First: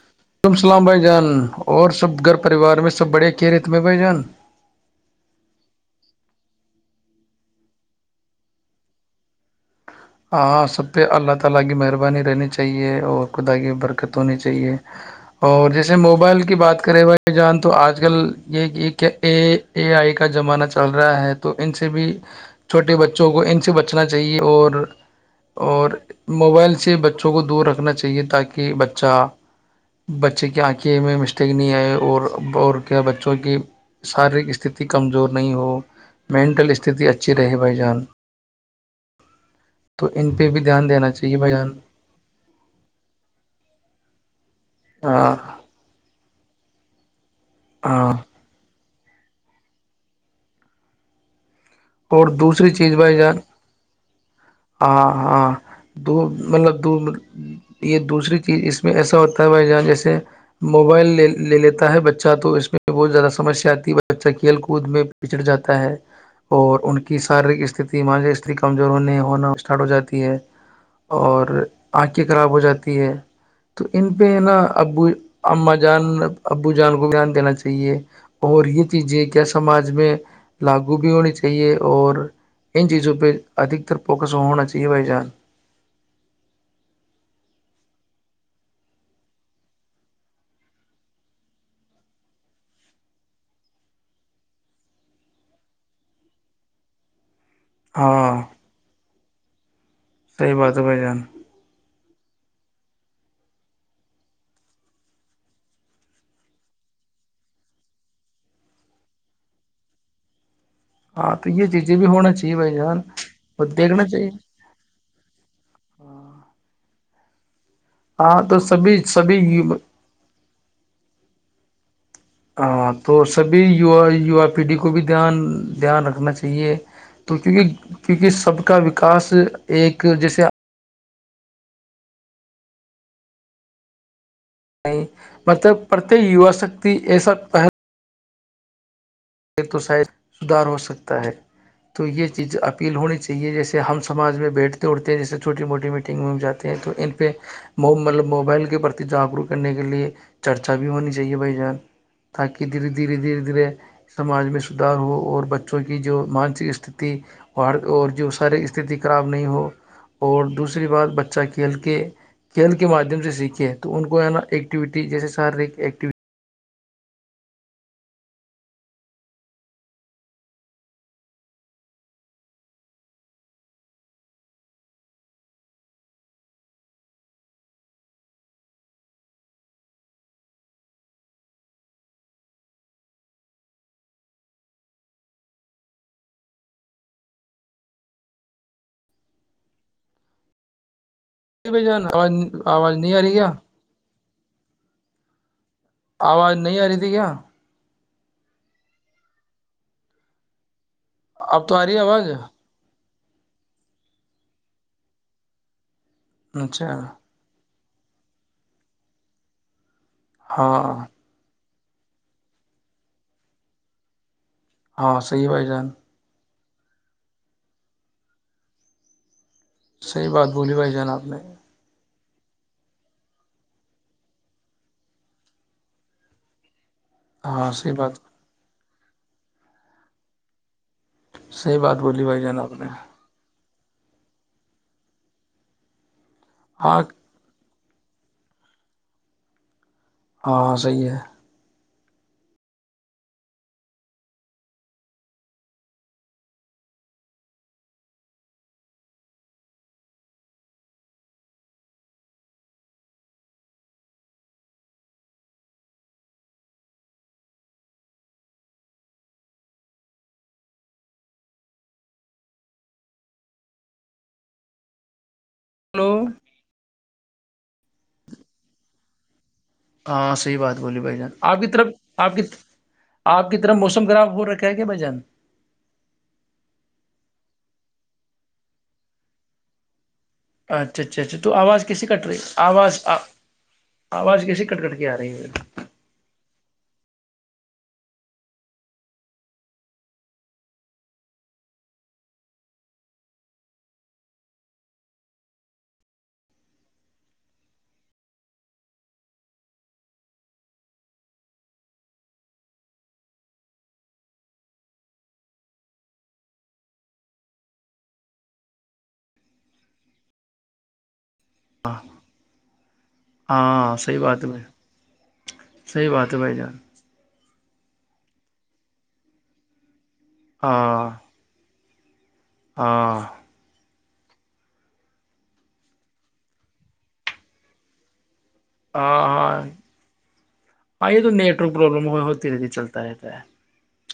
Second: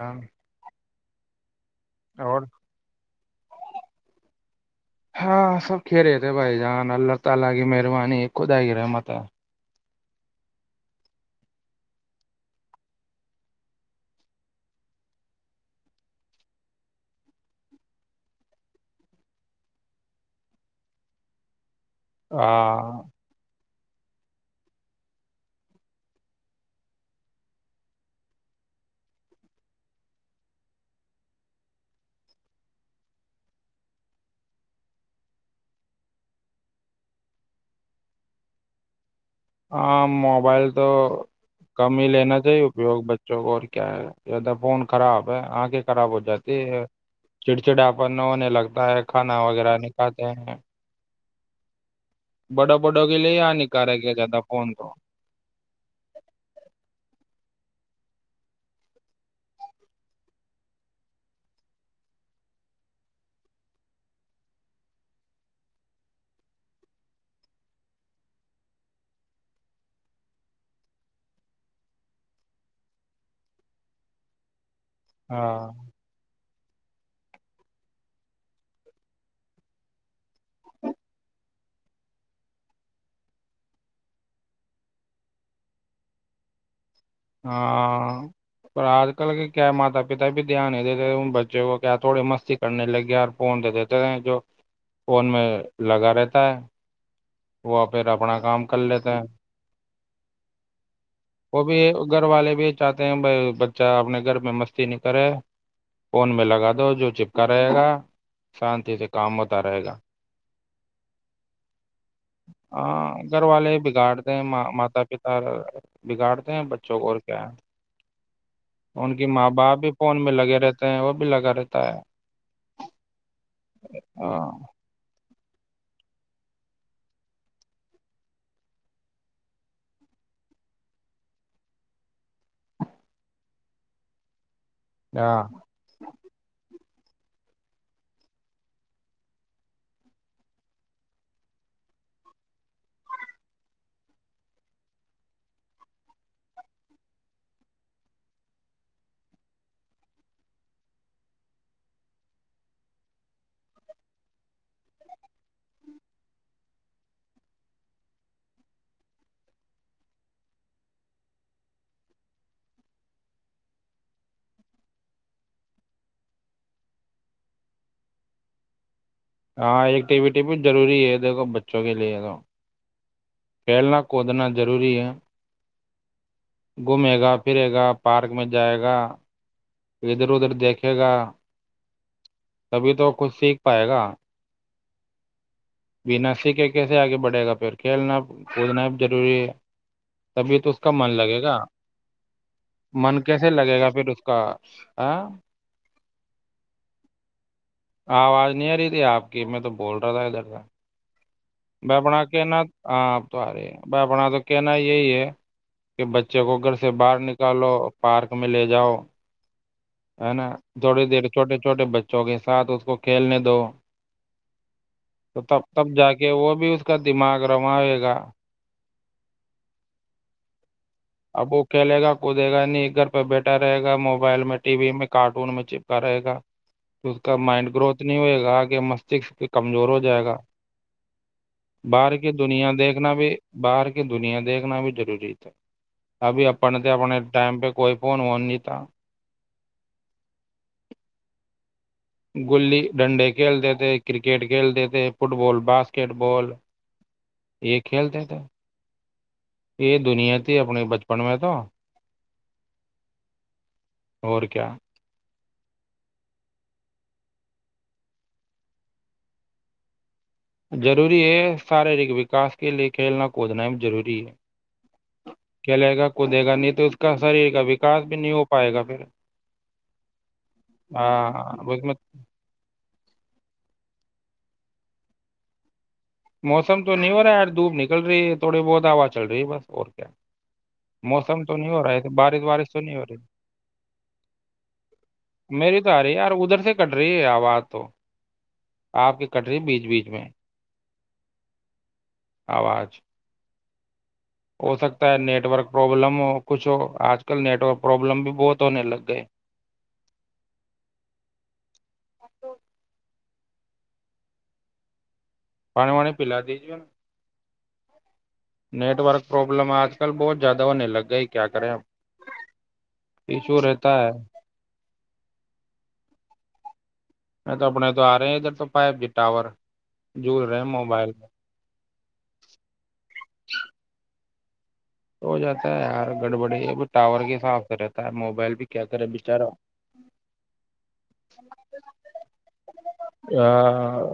جان، ولیکم سلام بھائی جان اور سب گھر اور پریوار میں سب بڑے کی رت میں بھائی جان ارے بھائی جان اللہ تعالا کیی مہربانی خود آ گی رہ ہے مت ہاں اللہ کی مہربانی رہنیت چاہیے اورخدا کی برکات ہونے چائے اود جیسے موبائل کی بات کرے بائے جن تو اج کل یہ کی ای کا زمانہ چل رہا ہے کی ای بھی چھوٹے ہاں بچوں کو انسی بچے رچنا چاہیے اور اور موبائل سے بچوں کو دور رکھنا چاہیے تاکہ بچہ بچے کی آنکھیں میں مسٹیک نہیں آئے اور اور کیا بچوں کی شاریرک استھھی کمزور نہیں ہو مینٹل استھی اچھی رہے بھائی جان ہاں تو ان پہ بھی موبائل تو دھیان دینا چاہیے بھائی جان کم ہی لینا چاہیے اپیوگ بچوں کو اور کیا ہے یاد فون خراب ہاں ہے آ کے خراب ہو جاتا کہ [inaudible] چڑچڑ ہاں اپن ہونے لگتا ہے کھانا وغیرہ نکھاتے ہیں اور دوسری بڑوں چیز بڑوں بھائی کے جان لیے ہانیکارک ہے زیادہ فون تو ہاں ہاں دو مطلب دو یہ دوسری چیز اس میں ایسا ہوتا ہے بھائی یہاں جیسے موبائل لے لے لیتا ہے بچہ تو اس میں بہت زیادہ سمسیا آتی ہے بچہ کھیل کود میں پچھڑ جاتا ہے اور ان کی شاریرک استھھی ماںج استری کمزور ہونے ہونا اسٹارٹ ہو جاتی ہے اور آنکھیں خراب ہو جاتی ہے تو ان پہ نا ابو ہاں اما جان ابو جان کو دھیان دینا چاہیے اور یہ چیزیں کیا سماج میں لاگو بھی ہونی چاہیے چاہیے اور ان چیزوں پہ ادھکتر فوکس ہونا چاہیے بھائی جان ہاں پر آج کل کے کیا ہے ماتا پتا بھی دھیان نہیں دیتے تھے ان بچوں کو کیا تھوڑی مستی کرنے لگے اور فون دے دیتے تھے جو فون میں لگا رہتا ہے وہ پھر اپنا کام کر لیتے ہیں سی بات ہے ب جان وہ بھی گھر والے بھی چاہتے ہیں بھ بچہ اپنے گھر میں مستی نہیں کرے فون میں لگا دو جو چپکا رہے گا شانتی سے کام ہوتا رہے گا ہاں تو یہ چیز ہ گھر والے دیکھنا چاہیے بگاڑتے ہیں ماتا پتا بگاڑتے ہیں بچوں کو اور کیا ہاں تو [unintelligible] سبھی ان کی ماں سبھی باپ بھی فون میں لگے رہتے ہیں وہ بھی لگا رہتے ہوتا ہے [unintelligible] ہاں تو سبھیا ہاں ووا پیڑھی کو بھی دھیان دھیان رکھنا چاہیے تو کیونکہ کیونکہ سب کا وکاس ایک جیسے ہاں مطلب پرتک یو س ت ای سا پہل [unintelligible] ایک تو شاید سدار ہو سکتا ہے تو یہ چیز اپیل ہونی چاہیے جیسے ہم سماج میں بیٹھتے اٹھتے ہیں جیسے چھوٹی موٹی میٹنگ میں ہم جاتے ہیں تو ان پہ مطلب موبائل کے پرتی جاگروک کرنے کے لیے چرچا بھی ہونی چاہیے بھائی جان تاکہ دھیرے دھیرے دھیرے دھیرے سماج میں سدھار ہو اور بچوں کی جو مانسک استھھی اور اور جو شارییرک استھھی خراب نہیں ہو اور دوسری بات بچہ کھیل کے کھیل کے مادھیم سے سیکھے تو ان کو ہے نا ایکٹیویٹی جیسے شارییرک ایکٹیو ہاں ایکٹیویٹی بھی ضروری ہے دیکھو بچوں کے لیے تو کھیلنا کودنا ضروری ہے گھومے گا پھرے گا پارک میں جائے گا ادھر ادھر دیکھے گا تبھی تو کچھ سیکھ پائے گا بنا سیکھے کیسے آگے بڑھے گا پھر کھیلنا کودنا ضروری ہے تبھی تو اس کا من لگےا بھ جان آاز آواز نہیں آ رہی کیا کیسے لگے گا پھر اس کا آ [inaudible] آواز نہیں آ رہی تھی کیا آواز نہیں آ رہی تھی آپ کی میں تو بول رہا تھا ادھر کا اب تو آ رہی ہے میں بنا آواز کے اننا آ تو اارے بپنا آ تو کہ ن یہ ہے کہ بچے کو گھر سے اچھا باہر نکالو پارک میں لے جاؤ ہے نا تھوڑی ہاں دیر چھوٹے چھوٹے بچوں کے ساتھ اس کو کھیلنے دو ہاں تو صحیح تب بھائی تب جان جا کے وہ بھی اس کا دماغ روے گا صحیح بات بولی بھائی [unintelligible] اب وہ کہ لے گا [unintelligible] کو دے گا نہیں گھر پہ بیٹھا رہے گا موبائل میں ٹی وی میں کارٹون میں چپکا رہے گا اس کا ہاں مائنڈ صحیح گروتھ نہیں بات ہوئے گا آگے مس پ کمزور ہو جائے گا صحیح بات باہر بولی کی بھائی جان آپ دنیا نے دیکھنا بھی باہر کی دنیا دیکھنا بھی ضروری تھا ابھی اپنے تو ہاں اپنے ٹم پہ کوئی فن وورڈتا ہاں صحیح ہے گلی ڈنڈے کھیلتے تھے کرکٹ کھیلتے تھے فٹ بال باسکٹ بال یہ کھیلتے تھے یہ دنیا تھی اپنے بچپن میں تو اور کیا ضروری ہے شارییرک وکاس کے لے کھیلنا کودنا ضروری ہے کیالے گا ہلو کوئی دے گا نہیں تو اس کا شریر کا وکاس بھی نہیں ہو پائے گا پھر ہاں صحیح بات بولی بھائی جان آپ کی ہاں اس طرف میں آپ کی آپ کی طرف موسم خراب وہ رکھا ہے کیا ب جان موسم تو نہیں ہو رہا ہے یار دھوپ نکل رہی ہے تھوڑی بہت ہواز چل رہی ہے بس اور کیا اچھا اچھا اچھا موسم تو نہیں ہو آواز رہا کیسے ہے کٹ رہی بارش وارش تو آواز نہیں ہو رہی آواز کیسے کٹ کٹ کے آ رہی ہےھر میری تو آ رہی ہے یار ادھر سے کٹ رہی آواز تو آپ کی کٹ رہی بیچ بیچ میں آواز ہو سکتا ہے نیٹورک پرابلم ہو کچھ ہو آج کل نیٹورک پرابلم بھی بہت ہونے لگ گئے پانی وانی پیلا دی جے نیٹ ورک پروابلم آج کل بہت زیادہ ہونے لگ گئی کیا کریں اب ہاں ایشو ہاں رہتا ہے صحیح بات بھائی صحیح بات ہے بھائی جان میں تو اپنے تو آ رہے ہیں ادھر تو فائیو جی ٹاور جول رہے ہیں ہاں موبائل میں ہاں ہو جاتا ہے یار گڑبڑی یہ بھی ٹاور کے حساب سے رہتا ہے موبائل بھی کیا کرے ہاں بچارا ہاں ہاں یہ تو نیٹورک پرابلم ہوتی رہتی چلتا رہتا ہے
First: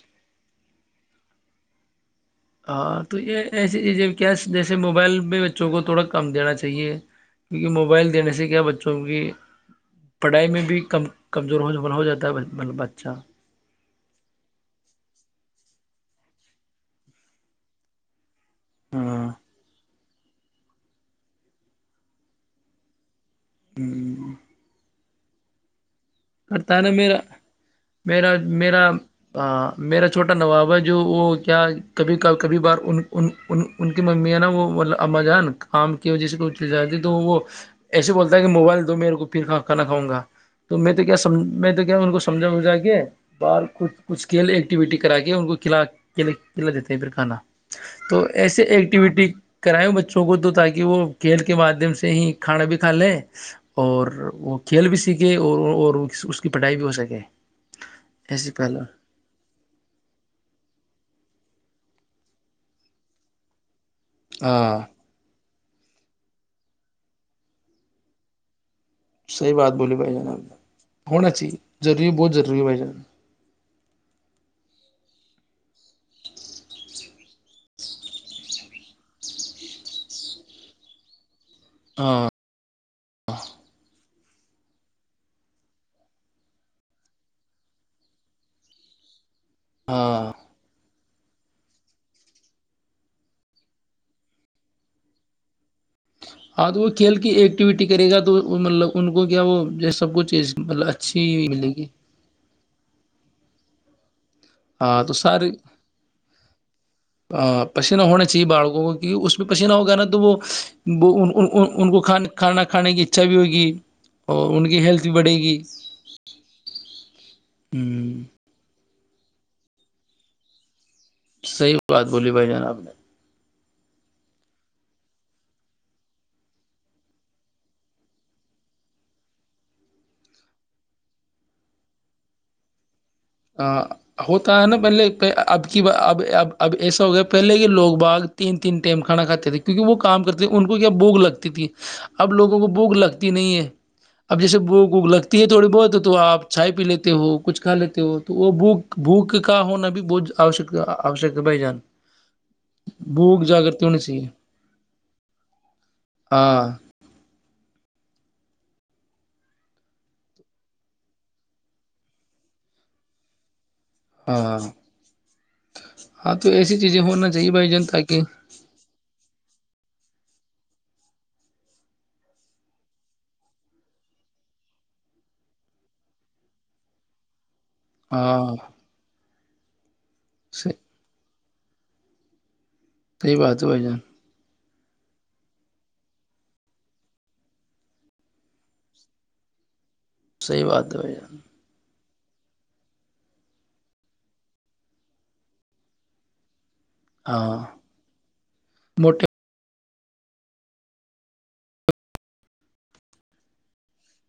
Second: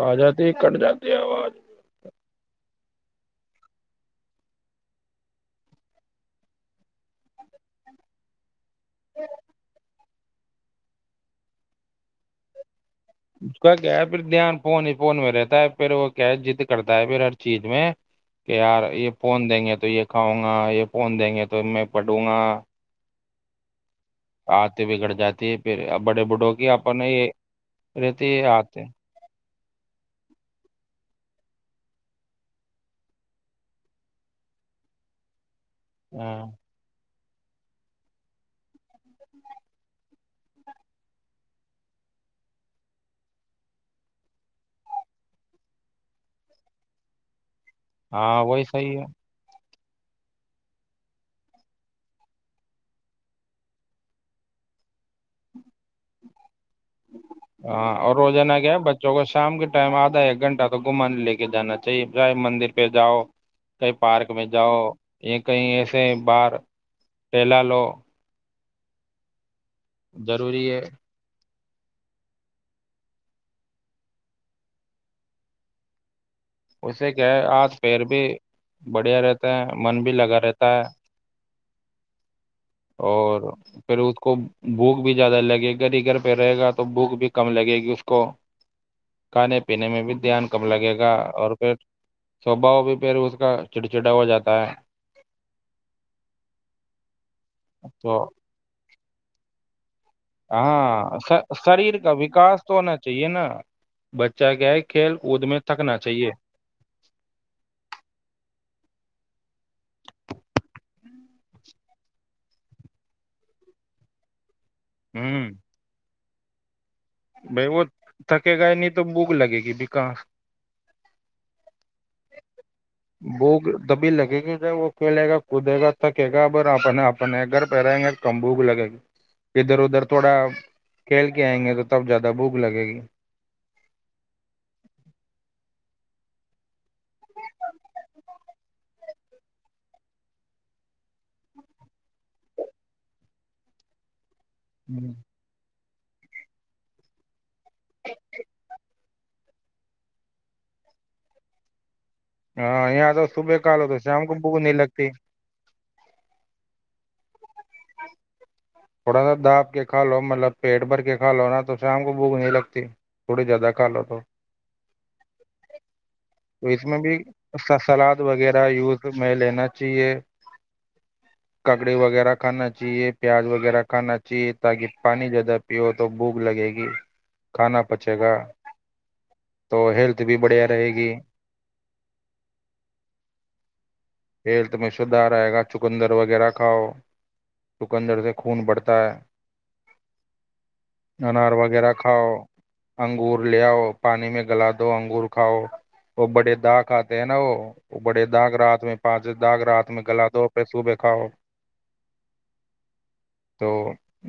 آ جاتی کٹ جاتی ہے آواز ہاں تو یہ ایسے چی کیا جیسے موبائل میں بچوں کو تھوڑا کم دینا چاہیے کیونکہ موبائل دینے سے کیا بچوں سب کی پڑھائی میں بھی کم کمزور ہو ہو جاتا ہے ب اس کا کیا ہے پھر دھیان فون ہی فون میں رہتا ہے پھر وہ کیا ہے جضد کرتا ہے پھر ہر چیز میں کہ یار یہ ہاں فون دیں گے تو یہ کھاؤں گا یہ فون دیں گے تو میں پڑوں گا آتے بگڑ جاتی ہے پھر اب بڑے بھوں کی کرتا ہے نا اپنے میرا یہ رہتے میرا آتے میرا ہیں میرا چھوٹا نواب ہے جو وہ کیا کبھی کب کبھی بار ان ان کی ممی ہے نا وہ اما جان آم کی وجہ سے ہاں کچھ زیادہ وہ ایسے بولتا ہے کہ موبائل دو میرے کو پھر کانا کھاؤ گا تو میں تو تو کیا میں تو کیا ان کو سمجھا وجھا کے ب کھ کچھ کھیل ایکٹیوٹی کرا کے ان کو کلا کلا دیتے ہیں پھر کھانا تو ہاں ایسے وہی صحیح ہے ایکٹیویٹی کرائے بچوں کو تو تاکہ وہ کھیل کے مادھیم سے ہی کھانا بھی کھا لے اور وہ کھیل بھی سیکھے اور اس [unintelligible] سکے ہاں اور ایسے روزانہ کیا ہے پہلا بچوں کو شام کے ٹائم آدھا ایک گھنٹہ تو گھمان لے کے جانا چاہیے چاہے مندر پہ جاؤ کئی پارک میں جاؤ ہاں یہ کہیں ایسے باہر ٹہلا لو صحیح بات بولی بھائی جان اپ نے ضروری ہے ہونا چاہیے ضروری بہت ضروری ہے بھائی جان اسے کیا ہے ہاتھ پیر بھی بڑھیا رہتا ہے من بھی لگا رہتا ہے ہاں اور پھر اس کو بھوک بھی زیادہ لگے گھر ہی گھر پہ رہے گا تو بھوک بھی کم لگے گی اس کو کھانے پینے میں بھی ہاں دھیان کم لگے گا اور پھر سوبا ہو بھی پھر اس کا چڑچڑا ہو جاتا ہے آج وہ کھیل کے کی ایکٹیویٹی کرے گا تو مطلب ان کو کیا وہ جیسے سب کچھ چیز مطلب ہاں اچھی ملے گی شریر کا وکاس تو ہونا چاہیے نا بچہ کیا ہے ہاں تو کھیل کود سارے میں تھکنا چاہیے پسیینہ ہونا چاہیے بالکوں کو کیہ اس میں پسیینہ ہو گیا نا تو وہ وہ ان کو کھانا کھانے کی اچھا بھی ہوگی اور ان کی ہیلتھ بڑھے گی [inaudible] بائی ہ وہ تھک گائے نہیں تو بھوک لگے گی بکار صحیح بات بولی بھائی جان آپ نے بھوک تبھی لگے گی ج وہ کھیلے گا کودے گا تھکے گا ا اپنے اپنے گھر پہ رہیں گے کم بھوک لگے گی ادھر ادھر تھوڑا کھیل کے آئیں گے تو تب زیادہ بھوک لگے گی ا ہوتا ہے نا پہلے اب کی اب اب ایسا ہو گیا پہلے کے لوگ باگ تین تین ٹائم کھانا کھاتے تھے کیونکہ وہ کام کرتے تھے ان کو کیا بوک لگتی تھی اب لوگوں کو بوک لگتی نہیں ہے اب جیسے بھوک لگتی ہے تھوڑی بہت تو آپ چھائے پی لیتے ہو کچھ کھا لیتے ہو بھوک بھوک کا ہونا بھی بہت اوشک ہے بھائی جان ہاں یہ آ تھا بھوک صبح کل ہو جاگرتی تو ہونی شم چاہیے کو بک نہیں لگتی ہاں تھوڑا سا دااب کے کا لو مطلب پیٹ بھر کے کھا لو نا تو شام کو بوک نہیں لگتی تھوڑی زیادہ ک لو تو ہاں ہاں تو ایسی اس میں چیزیں ہونا چاہیے بھائی بھیا جان سلاد تاکہ وغیرہ یوز میں لینا چاہیے ککڑی وغیرہ کھانا چاہیے پیاز وغہ وغیرہ کھانا چاہیے تاکہ پانی زیادہ پیو تو بھوک لگے گی کھانا پچے گا ہاں تو ہیلت بھی بڑھیا رہے صحیح گی سئی بات ہے بھ جان ہیلتھ میں سدھار آئے گا چکندر وغیرہ کھاؤ چکندر سے خون بڑھتا ہے صحیح بات ہے یار انار وغیرہ کھاؤ انگور لے آؤ پانی میں گلا دو انگور کھاؤ اور بڑے داغ کاتے ہیں نا ہاں وہ بڑے داغ رات میں پانچ موٹے داغ رات ت گلا دو پیسوں بھی کھاؤ تو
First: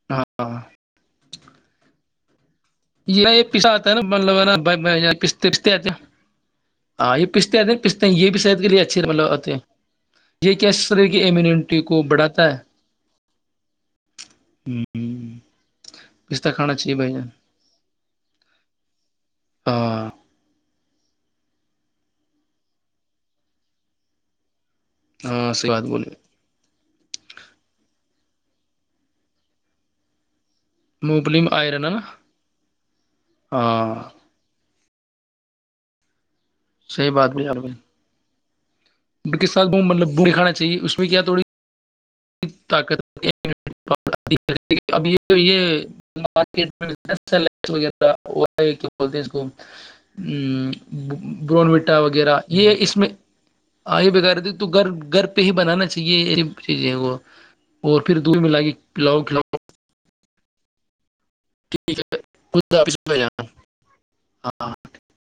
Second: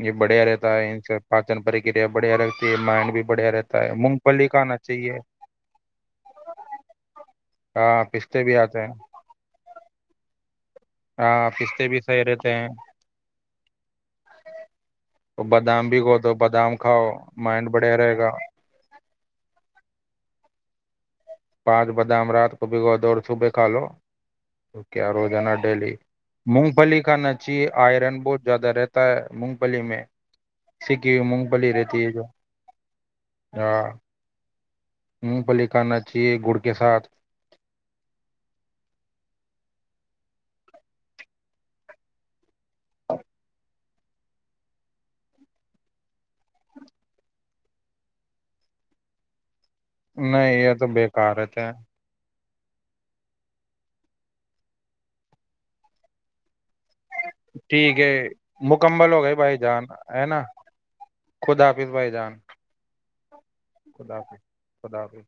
یہ بڑھیا ہاں رہتا ہے ان سے پاچن پرکریا بڑھیا رہتا ہے ہے مائنڈ بھی یہ یہ بڑھیا پستا آتا ہے نا مونگ مطل ہے پھلی نا کھانا چاہیے پتے آتے ہیں ہاں یہ پستے آتے ہیں ہاں پستے ہیں یہ بھی شحت کے لیے آتے ہیں اچھے مطلب آتے ہیں یہ کیا شریر کی ہاں امیونٹی پستے بھی کو صحیح بڑھاتا رہتے ہے ہیں تو بادام بھی کو دو پستہ بادام کھانا چاہیے کھاؤ بھائی جان بڑھیا رہے گا ہاں پانچ بادام رات کو بگو دوڑ صبح کھا لو تو کیا ہاں روزانا صحیح بات ڈیلی بولی مونگ پلی ھا نچیے آئرن بہت زیادہ رہتا ہے مونگ پلی میں سکی ہوئی مبلیم مونگ پھلی آئرن ہے نا رہتی جو ہاں م پلی خان چ گڑ کے ساتھ صحی بات بھی یار بھائی کس ساتھ مطلب ب دکھانا چاہیے اس میں کیا تھوڑی طاقت اب یہ یہ مکی میںہ ہے کیا بولتے اس کو نہیں یہ تو بیکار رہتے برون ہیں وٹا وغیرہ یہ اس میں آئی بغیر تھ تو گھر گھر پہ ہی بنانا چاہیے چز ہے وہ ٹھیک اور ہے پھر دور میںلا کے مکمل پلاؤ ہو گئے کھلاؤ بھائی جان ہے ن خود حافظ بھائی جان ج جا [unintelligible] خدافظ خدافظ